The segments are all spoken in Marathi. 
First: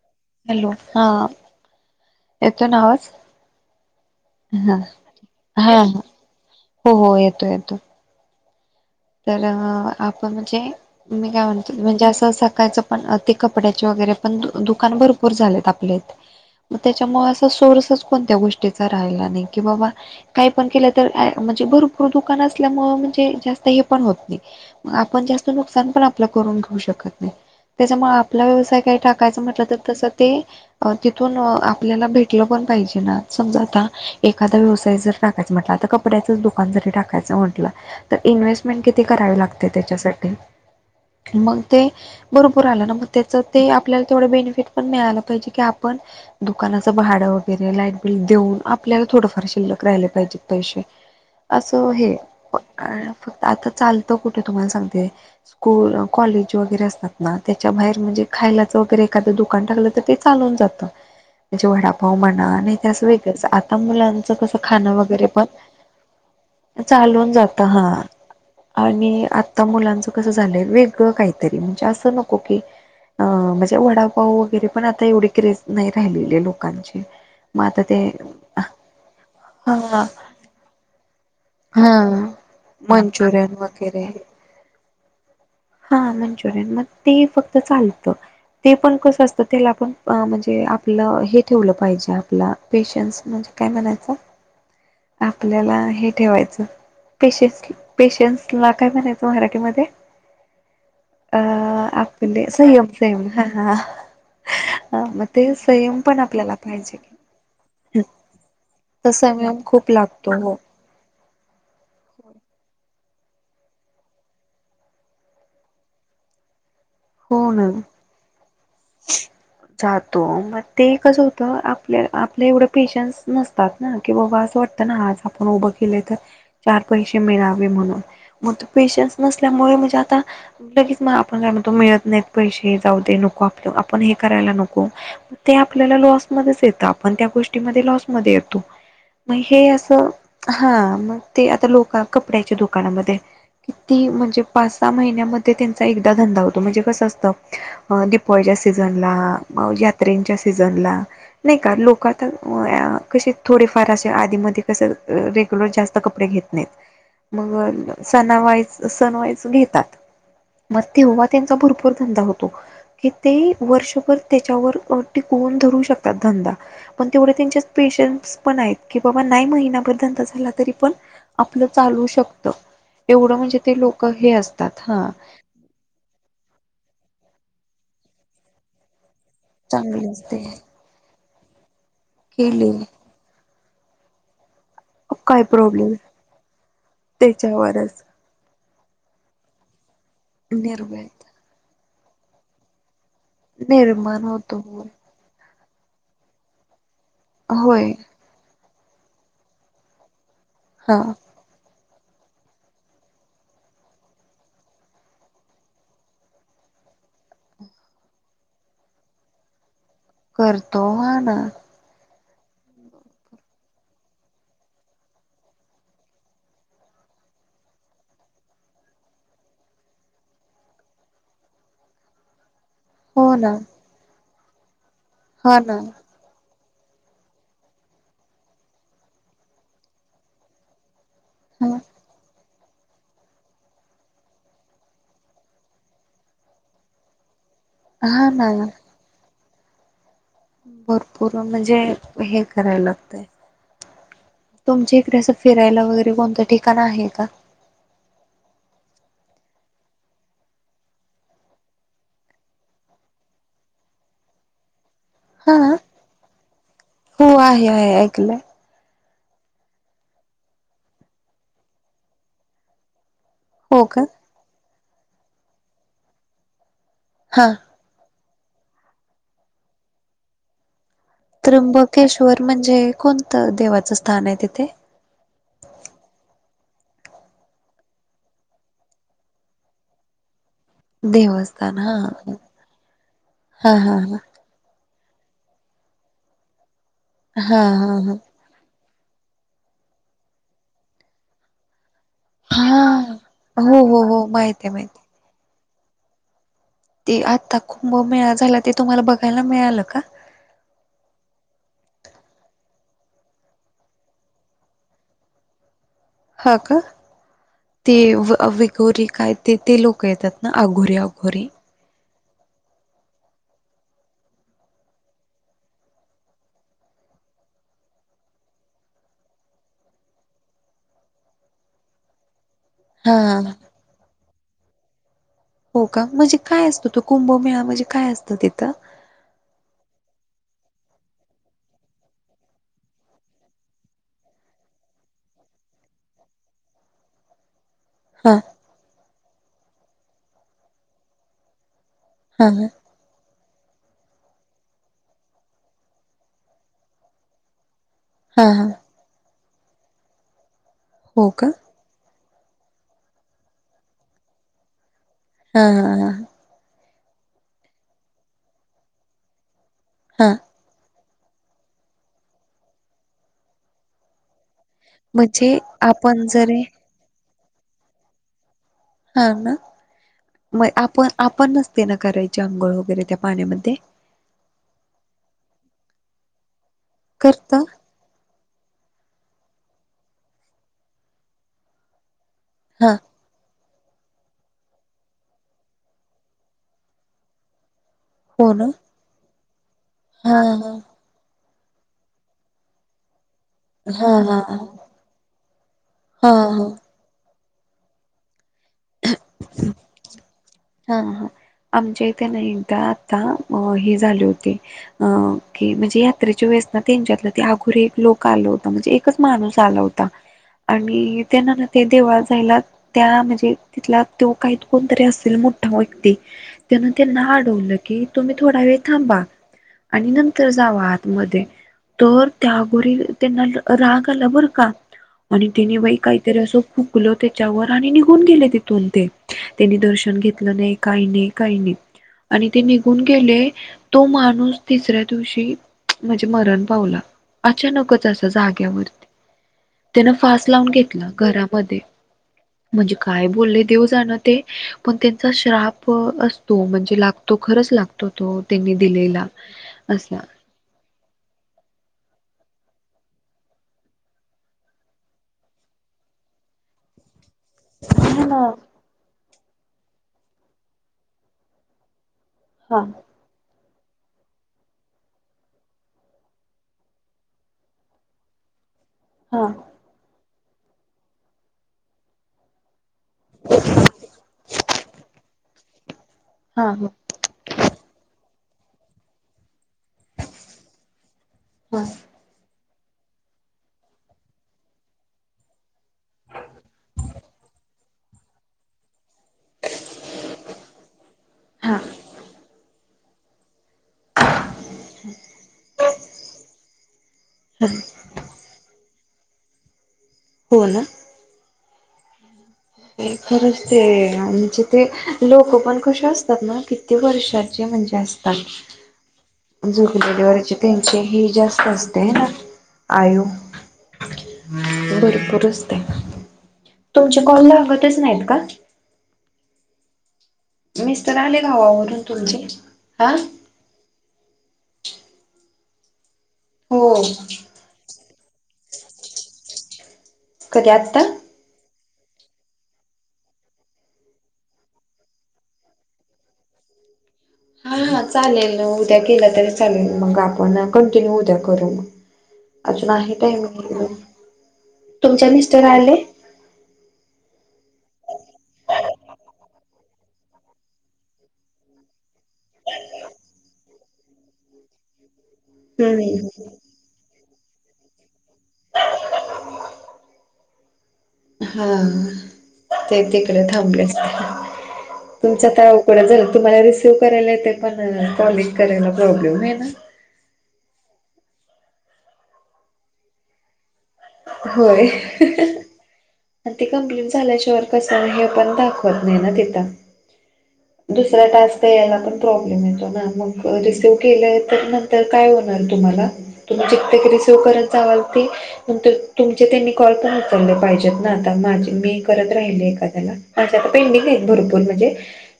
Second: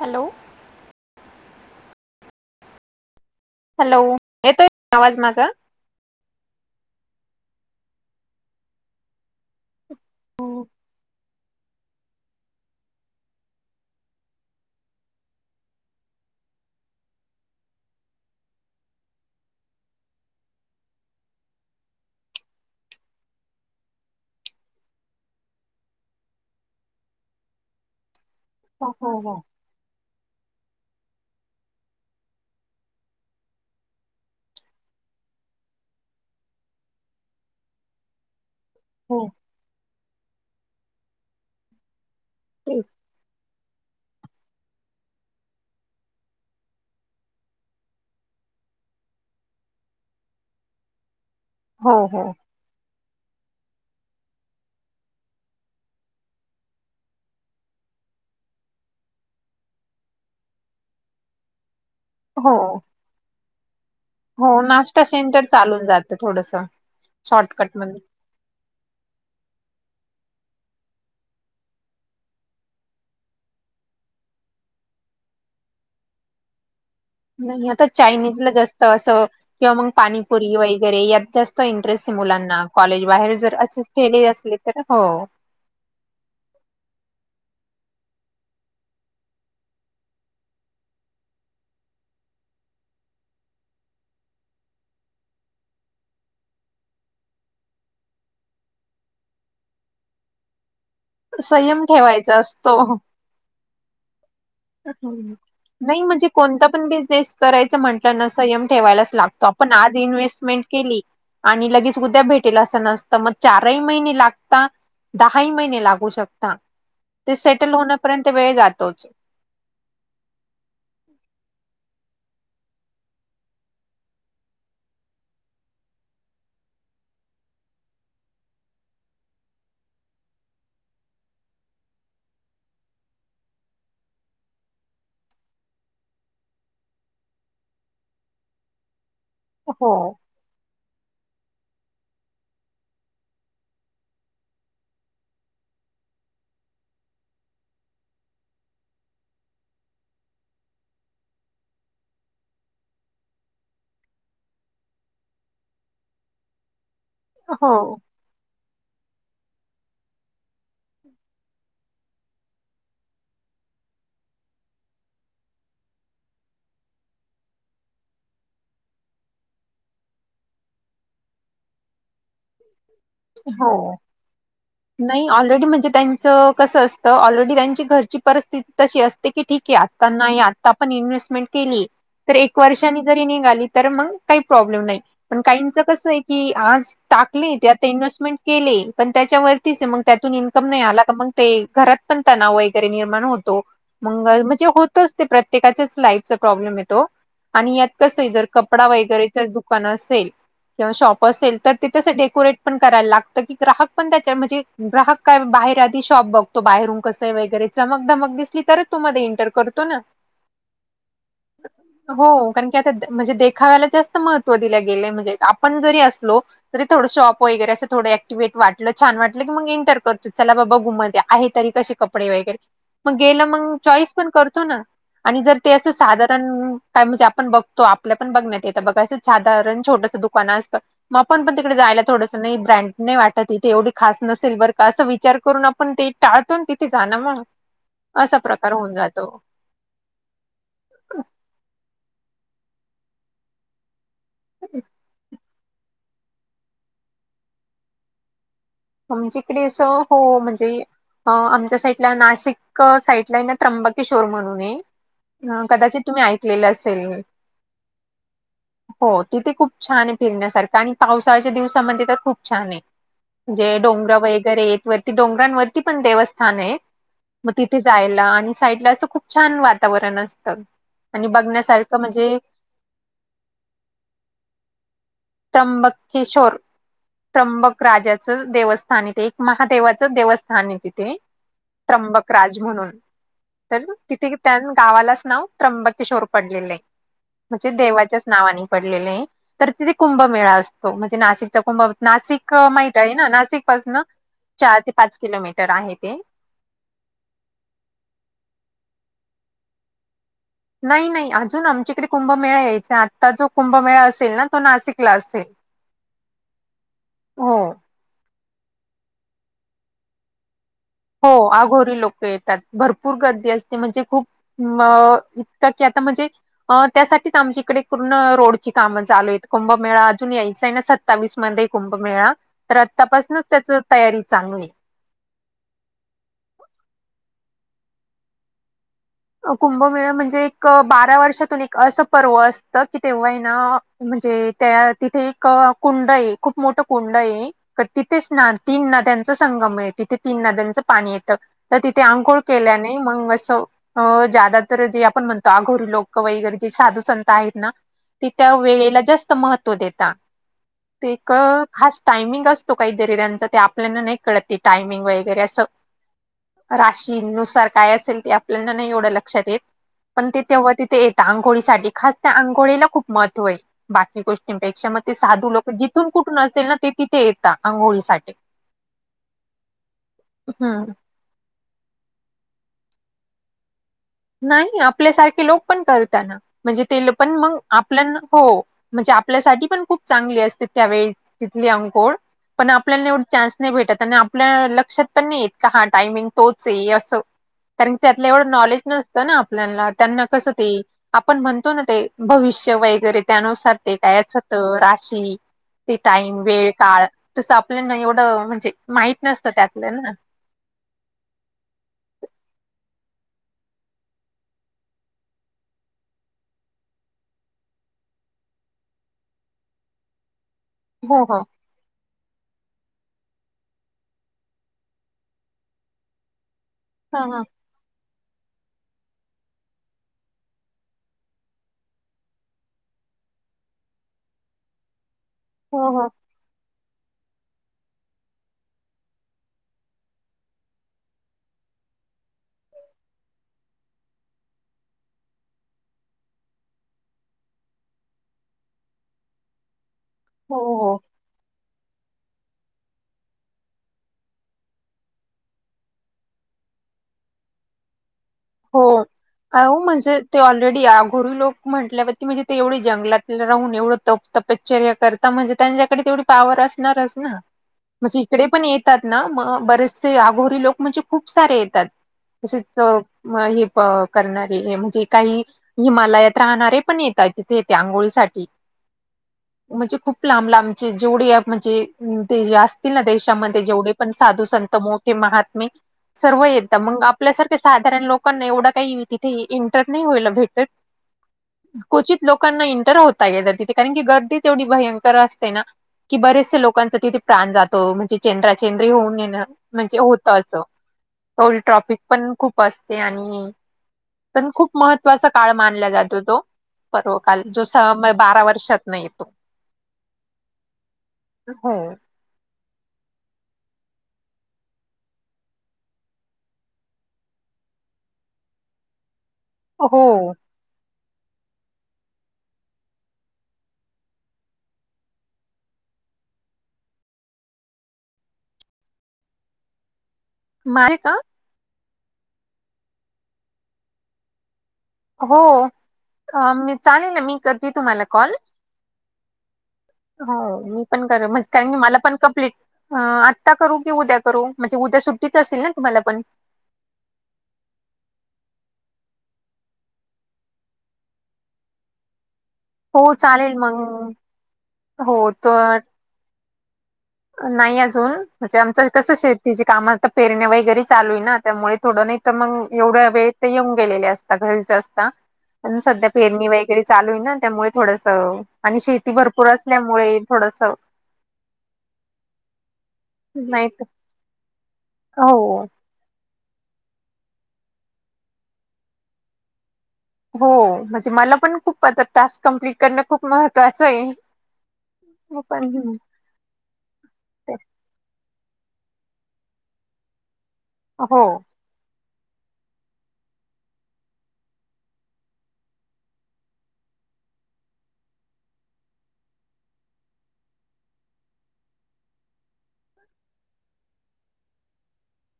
हॅलो हॅलो हा येतो ना आवाज? हॅलो येतोय हा, आवाज माझा हा, हो, हो येतोय येतो. तर आपण हो म्हणजे मी काय म्हणत म्हणजे आसं सकाळचं पण ते कपड्याचे वगैरे पण दुकान भरपूर झालेत आपल्या इथ म तेच्यामुळ आस सोर्सच कोणत्या गोष्टीचा राहिला नाही की बाबा काही पण केलं तर म्हणजे भरपूर दुकान असल्यामुळ म्हणजे जास्त हे पण होत नाही म आपण जास्त नुकसान पण आपला करून घेऊ शकत नाही तेच्यामुळ आप ला व्यवसाय हो काय हो टाकायचा म्हटलं तर तसं ते तिथून आपल्याला भेटलं पण पाहिजे ना समजा आता एखादा व्यवसाय जर टाकायच म्हटला त कप ड्याचच दुकान जरी टाकायचं म्हंटला त इन्व्हेस स्टमेंट किती हो करावे लागते तेच्यासाठी मग ते भरपूर आलं ना म तेच ते आपल्याला तेवढं बेनिफिट पण मिळालं पाहिजे की आपण दुकानाचं भाडं वगैरे लाईट बिल देऊन आपल्याला थोडंफार शिल्लक राहिले पाहिजेत पैसे. असं हो हे हो फक्त आता चालतं कुठे तुम्हाला सांगते स्कूल, कॉलेज वगैरे असतात ना तेच्या बाहेर म्हणजे खायलाच वगैरे एखादं दुकान टाकलं तर ते चालवून जात म्हणजे वडापाव म्हणा हो आणि त्याच वेगळंच आता मुलांच कसं हो खाणं नाश्ता वगैरे सेंटर चालून जातं थोडस पण चालवून जात शॉर्टकट हा. मध्ये आणि आता मुलांचं कसं झालंय वेगळं काहीतरी म्हणजे आसं नको की अ म्हणजे वडापाऊ वगैरे पण आता एवढी क्रेज नाही राहिलेली लोकांची. मग नाही आता ते चायनीज ला जास्त असं किंवा मग हा पाणीपुरी वगैरे यात जास्त हा इंटरेस्ट हे मुलांना. कॉलेज बाहेर मंचुरियन जर असच वगैरे केले असले तर हो हा मंचुरियन म ते फक्त चालतं. ते पण कसं असतं तेला पण म्हणजे आपलं हे ठेवलं पाहिजे आपला पेशन्स म्हणजे काय म्हणायचं आपल्याला हे ठेवायचं पेशस पेशन्स ला काय म्हणायचं मराठीमध्ये? अ संयम ठेवायचा आपले सयम असतो सयम हा, हा. हा मग ते संयम नाही पण म्हणजे आपल्याला कोणता पण पाहिजे की बिझनेस करायच म्हटलं ना संयम तर ठेवायलाच लागतो. संयम पण खूप आज लागतो हो. इन्व्हेस्टमेंट केली आणि लगेच उद्या भेटेल असं नस त म चारही महिने लागता दहा ही महिने लागू शकता. ते हो ना सेटल होण्यापर्यंत वेळ जातोच. जातो म ते कसं होतं आपल्या आपल्या एवढं पेशन्स नसतात ना की बाबा असं वाटतं ना आज आपण उभं केले तर चार पैसे मिळावे म्हणून म तो पेशन्स नसल्यामुळे म्हणजे आता लगेच म आपण काय म्हणतो मिळत नाहीत पैसे जाऊ दे नको आपल आपण हे करायला नको ते आपल्याला लॉसमध्येच येतं आपण त्या गोष्टीमध्ये लॉसमध्ये येतो. म हे हो आसं हा मग ते आता लोका कपड्याच्या दुकानामध्ये किती म्हणजे पाच सहा महिन्यामध्ये तेचा एकदा धंदा हो तो म्हणजे कसं असतं अ दिपवाळीच्या सीझनला, यात्रेंच्या सीझनला, नाही का लोक आता कसे थोडेफार आशे आधीमधी कस रेग्युलर जास्त कपडे घेत नाहीत. हो मग सनावाईज सनवाईज घेतात म तेव्हा तेचा भरपूर धंदा होतो. कि ते वर्षभर तेच्यावर टिकवून धरू शकतात धंदा. पण तेवढे तेच्याच पेशन्स पण आहेत की बाबा नाही महिनाभर धंदा झाला तरी पण आपलं चालू शकत एवढं म्हणजे हो ते लोक हे असतात हा नाही ऑलरेडी म्हणजे त्यां च कसं असतं ऑलरडी त्यांची घरची परिस्थिती तशी असते की ठीक हे आता चांगले असते नाही आता ण इन्व्स्टमेंट केली तर केले वर्षानी जरी निघाली तर मग काही प्रॉब्लेम नाही. काय का प्रॉब्लेम कस क आज टाक आ त्याच्यावरच इन्व्स्टमेंट के पण त्याच्यावर. मग त्यातून इन्कम नाही आला निर्भय मग ते घरात पण तणाव वगैरे निर्माण होत. निर्माण मंगल होतो म्हणजे होतच. प्र्ये ला प्रब्म आणित होय कस. कपडा वगैरेच दुकान असेल किंवा हा शॉप असेल तर. तसं डेकोरेट पण करायला लागतं की ग्राहक पण त्याच्या म्हणजे ग्राहक काय बाहेर आधी शॉप बघ. तो बाहेरून कस आहे वगैरे चमक धमक दिसली तरच तो मध्ये एंटर करतो ना. करतो म्ह ना. हो कारण की आता म्हणजे देखाव्याला जास्त महत्त्व दिले गेले म्हणजे आपण जरी असलो. तरी थोडं शॉप वगैरे असं थोडं ऍक्टिववेट वाटलं छान वाटलं की मग एंटर करतो चला बाबा घुम आहे तरी कसे. कपडे वगैरे मग हो गेलं ना मग चॉईस पण करतो ना आणि जर हा ते ना असं साधारण. काय म्हणजे आपण बघतो आपल्या पण बघण्यात य बघायचं साधारण छोटस दुकानं असतं. मग पण हा तिकडे जायला थों. ब्रँड नाही वाटत इथे एवढी खास नसेल बर का असं विचार करून आपण ते टाळतो तिथे जाण मग. हा असा ना प्रकार होऊन जातो. भरपूर म्हणजे हे करायला लागतय. तुमच्या इकडे असं फिरायला वगैरे कोणतं ठिकाण आहे का. म्हमच्याकडे असं हो म्हणजे. आमच्या साईडला नाशिक साईडला आहे ना त्र्यंबकेश्ोर म्हणून ये. हा ह कदाचित तुम्ही ऐकलेलं असेल. हो आहे आहे ऐकलंय हो तिथे खूप छान आहे फिरण्यासारखं आणि पावसाळ्याच्या दिवसामध्ये तर खूप छान आहे. जे हो का डोंगर वगैरे य वरती डोंगरांवरती पण देवस्थान आहे हा मग तिथ. ते जायला आणि साईडला असं खूप छान वातावरण असतं. आणि बघण्यासारखं त्र्यंबकेश्वर म्हणजे कोणतं देवाचं स्थान आहे तिथे. तंब केशोर. त्र्यंबक राजाचं देवस्थान येते एक महादेवाचं देवस्थान येते. देवस्थान हा त्र्यंबक राज म्हणून हा तर हा हा तिथे. त्या गावालाच नाव त्र्यंबकिशोर पडलेले आहे हा म्हणजे हा हा देवाच्याच नावाने. पडलेल तर तिथे कुंभमेळा असतो म्हणजे नाशिकचा कुंभ. नाशिक हा माहित आहे ना नाशिक हो पासून हो हो माहित आहे चार माहित ते पाच किलोमीटर आहे ते. ते आता कुंभमेळा झाला ते तुम्हाला बघायला मिळालं का. नाही नाही अजून आमच्याकडे कुंभमेळा यायचा आत्ता जो कुंभमेळा असेल ना तो नाशिकला असेल. [unintelligible] हा का हो ते विगोरी काय ते ते लोक येतात ना आघोरी अगो. हो आघोरी लोक. येतात भरपूर गर्दी असते म्हणजे खूप अ इतकं की आता म्हणजे. अ त्यासाठीच आमच्याकडे पूर्ण रोडची कामं चालू आहेत कुंभमेळा अजून यायचा आहे ना सत. सत्तावीस मध्ये कुंभ मेळा तर हा आत्तापासूनच त्याच तयारी चालू आहे. हो का म्हणजे काय असतं तो कुंभमेळा म्हणजे काय असतं तिथं. कुंभमेळा म्हणजे एक बारा वर्षातून एक असं पर्व असतं की तेव्हा आहे ना. म्हणजे त्या तिथे एक कुंड आहे खूप मोठं कुंड आहे. तिथेच हा ना तीन नद्यांच संगम आहे तिथे तीन नद्यांचं पाणी येतं. तर तिथे अंकोळ हा केल्याने मग असं. अ ज्यादा तर जे आपण म्हणतो अघोरी लोक वगैरे जे साधू संत आहेत ना. ते हा त्या हा वेळेला जास्त महत्व देेता ते. हो का खास टायमिंग असतो काही दरिद्यांचा ते आपल्याला नाही कळते टायमिंग वगैरे हा असं. हा हा राशी नुसार काय असेल ते आपल्याला नाही एवढं लक्षात येत हा पण त. तेव्हा तिथे येतात आंघोळीसाठी खास त्या आंघो ळीला खूप महत्त्व आहे बाकी गोष्टी. पेक्षा मग ते म्हणजे साधू लोक जिथून आपण कुठून जरी असेल ना ते तिथे येतात आंघोळी साठी. हां ना मग आपण आपण नसते ना करायचे आंघोळ वगैरे त्या पाण्यामध्ये नाही आपल्यासारखे लोक पण करताना म्हणजे ते पण करत मग आप हो म्हणजे आपल्यासाठी पण खूप चांगली असते त्यावेळेस तिथली अंघोळ. पण हा आपल्याला एवढं चान्स नाही भेटत आणि आपल्या लक्षात पण नाही येत का हा टायमिंग तोच आहे असं. कारण त्यातलं एवढं हो ना नॉलेज नसतं ना आपल्याला त्यांना हा कसं ते आपण म्हणतो ना ते भविष्य वगैरे त्यानुस ते हा कायच हा होत हा राशी त हा टाईम हा वेळ काळ तसं आपल्याना एवढं म्हणजे माहित नसतं त्यातलं ना. हा हा आमच्या इथे नाही एकदा आता अ हे झाले होते. अ की म्हणजे यात्रेच्या वेळेस ना त्यांच्यातलं ते अघोरीे एक लोक आल होता म्हणजे एकच माणूस आला होता. आणि हो हो. त्यांना ना ते देवळात जायला त्या म्हणजे तिथला तो काही कोणतरी असेल मोठा व्यक्ती त्यान ते हा ना हा अडवलं कि तुम्ही थोडा वेळ थांबा आणि नंतर जावा आतमध्ये तर त्या अ घोरी त्यांना राग आला बरं का. आणि तिने हो बाई हो काहीतरी असं फुकल त्याच्यावर आणि निघून गेले तिथ तितुन त्यांनी दर्शन घेतलं नाही काही नाही काही नाही. आणि ते निघून गेले. तो माणूस तिसऱ्या दिवशी म्हणजे मरण पावला. अचानकच असं जाग्यावर. त्यान फास हो लावून हो. घेतला घरामध्ये म्हणजे काय बोलले देव जाणं ते पण त्यांचा श्राप असतो म्हणजे लागतो खरच लागतो तो त्यांनी हो दिलेला हो म्हणजे असला. ते ऑलरेडी गुरु लोक म्हटल्यावरती म्हणजे ते एवढी जंगलातला राहून एवढं तप तपश्चर्य करता म्हणजे त्यांच्याकडे तेवढ पावर असणारच ना म्हणजे हा ना. इकडे पण येतात ना मग बरेचसे आघोरी लोक म्हणजे खूप सारे येतात तच हा हे करणारे म्हणजे काही हिमालयात राहणारे पण येतात तिथे येते आंघोळीसाठीठी हा म्हणजे खूप लांब लांबचे जेवढे म्हणजे ते जास्त देशामध्ये जेवढे पण साधू संत मोठे महात्मे सर्व हा येत मग आपल्यासारखे साधारण लोकांना एवढं काही तिथे इंटर नाही होईल भेटत हा क्चित लोकांना इंटर होता य तिथे कारण की गर्दी एवढी भयंकर असते ना कि बरेचसे लोांचा तिथे प्राण जातो म्हणजेंद्राचेंद्री होऊन म्हणजे होत अस तेवढ हा ट्रॉपिक पण खूप असते आणि पण खूप महत्त्वाचा काळ मानला जातो तो पर्व काल जो हा स बारा वर्षात नाही येतो हो ना हो खरंच ते म्हणजे ते लोक पण कसे असतात ना कि क वर्षाचे म्हणजे असतात झ हो. त्यांचे ह जास्त असते ना आयू भरपूरचते तुमच्या कॉल ला हगतच नाहीत का माझे का? मिस्तर आले गावावरून तुमचे हा हो हो चालेल मी करते तुम्हाला कॉल हो कधी मी आत्ता पण कर मज कारण की मला पण कम्प्लीट आता करू कि उद्या करू म्हणजे उद्या सुट्टीच असेल ना तुम्हाला पण हाा चालेल उद्या केलं तरी चालेल मग आपण कंटिन्यू उद्या करू मग अजून हो आहे टय चालेल मग. म तुमच्या हो, मिस्टर तर आले नाही अजून म्हणजे आमचं कसं शेतीचे कामचा पेरण्या वगैरे चालू आहे ना त्यामुळे थोडं नाही तर मग एवढ्या वेळ ते येऊन गेलेले असता घरीचे असतात प सध्या पेरणी हम्म व वगैरे चालू आहे ना त्यामुळे थोडस आणि शेती भरपूर असल्यामुळे थोडस हा ते तिकडे नाही तर- थांबलेच हो. तुमचं कोणा झालं तुम्हाला रिसीव्ह करायला येते पण कॉलिंग करायला प्रॉब्लेम आहे ना हो म्हणजे मला पण खूप आ टास्क कम्प्लीट करणं खूप महत्त्वाचं आहे होय पण आणि तेी कंप्लेट झाल्याच्यावर कसं आहे हे पण दाखवत नाही ना तिथ हो दुसरा्या टास्क तर याला पण प्रॉब्लेम येतो ना मग रिसिव्ह केलं आहे तर नंतर काय होणार तुम्हाला ुम कित्य रिसिव कर चावाल त नंतर तुमचे त्यांनी कॉल पण उचलले पाहिजेत ना आता माझ मी करत राहिले एखाद्याला माझी आता पेंटिंग आहेत भरपूर म्हणजे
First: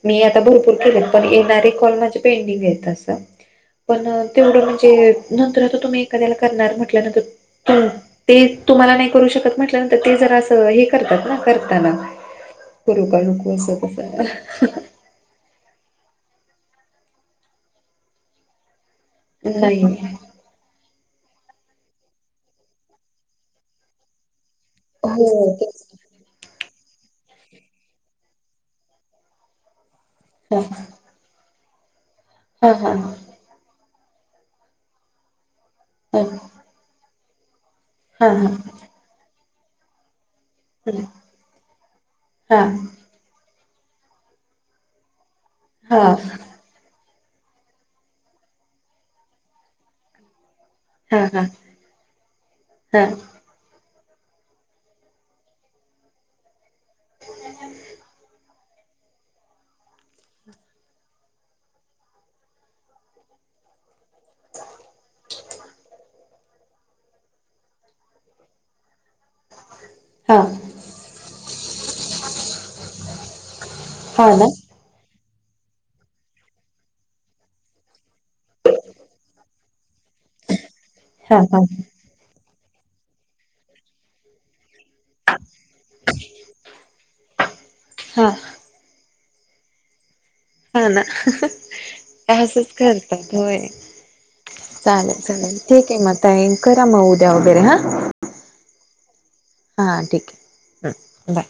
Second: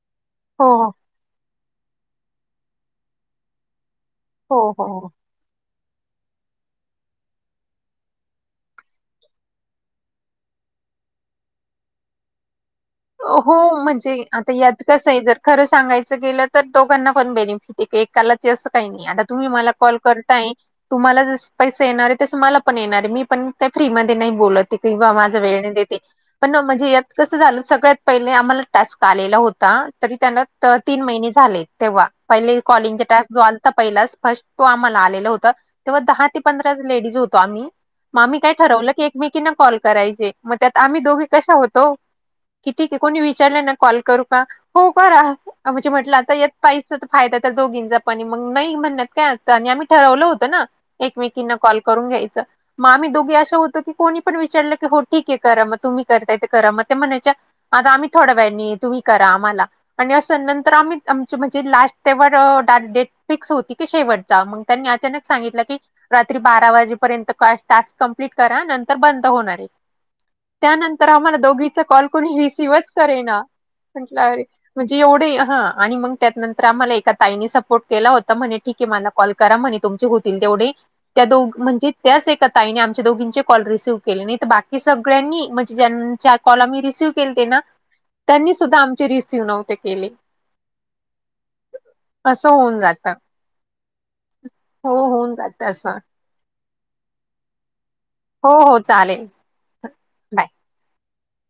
मी आ हो भरपूर केले पण येणारे कॉल माझे पेंडिंग आहेत असं पण हो तेवढं हो हो. म्हणजे नंतर आता तुम्ही एखाद्याला करणार म्हटल्यानंतर ते तुम्हाला नाही करू शकत म्हटल्यानंतर ते जरा हे करतात ना करताना करू का हो नको असं म्हणजे आता तसं यात कसं आहे जर खरं सांगायचं गेलं तर दोघांना पण बेनिफिट आहे क एकाला ते असं काही नाही आता तुम्ही मला नाही कॉल करताय तुम्हाला जस पैसे येणार आहे तसं मला पण येणार आहे मी पण ते फ्री म नाही बोलत किंवा माझा हो वेळ तेच देते पण म्हणजे यात कसं झालं सगळ्यात पहिले आम्हाला टास्क आलेला होता तरी त्यांना हां तीन महिने झाले तेव्हा हां कॉलिंग हां टस् जो आ पहि फर्ट तो आम्हाला आला होता तेव्हा हां दहा ते पं लेज होतो आम्ही म हां हां आम्ही काय ठरवलं की एकमेकीना कॉल करायचे मग त्यात आम्ही हं दोघे कशा होतो हां की ठीक आहे कोणी विचारलं ना, कॉल करू का, होकरा म्हणजे हां म्हटलं आता [unintelligible] फायदा तर दोघींचा पण, मग नाही म्हणत काय अर्थ, आणि आम्ही ठरवलं होतं ना, हां हां एकमेकींना कॉल करून घ्यायचं, म आम्ही दोघी अशा, होतो की कोणी विचारलं हो ठीक करा, मग तुम्ही करताय करा म ते म्हणायचे आता आम [unintelligible] तुम्ही करा आम्हाला, आणि असं नंतर आम्ही, आमची म्हणजे लास्ट त्यावर डेट, फिक्स होती की शेवट, चा, मग त्यांनी अचानक सांगितलं की बारा वाजेपर्यंत टास्क कंप्लीट करा, नंतर बंद होणार आहे, हां हां त्यानंतर आम्हाला दोघीचा कॉल,, कोणी रिसिवच करेना म्हटलं हां अरे ना म्हणजे एवढे हा, आणि मग त्यानंतर, आम्हाला एका ताईने सपोर्ट, केला होता, म्हणे ठीक आहे, मला कॉल करा म्हणे तुमचे होतील तेवढे, त्या दो हां हां म्हणजे त्याच एका ताईने, आमच्या दोघींचे कॉल रिसिव्ह केले नाही, त बाकी सगळ्यांनी म्हणजे, ज्यांच्या कॉल रिसिव्ह केलते ना, हां त्यांनी सुद्धा आमचे रिसिव नव्हते केले, हो ना असं असचं, होऊन जातं करतात होय. हो चालेल, होऊन चालेल जातं ठीक असं आहे, मग ताई करा मग उद्या वगैरे हा, हो, हो, चालेल. हां ठीक बाय. आहे, बाय,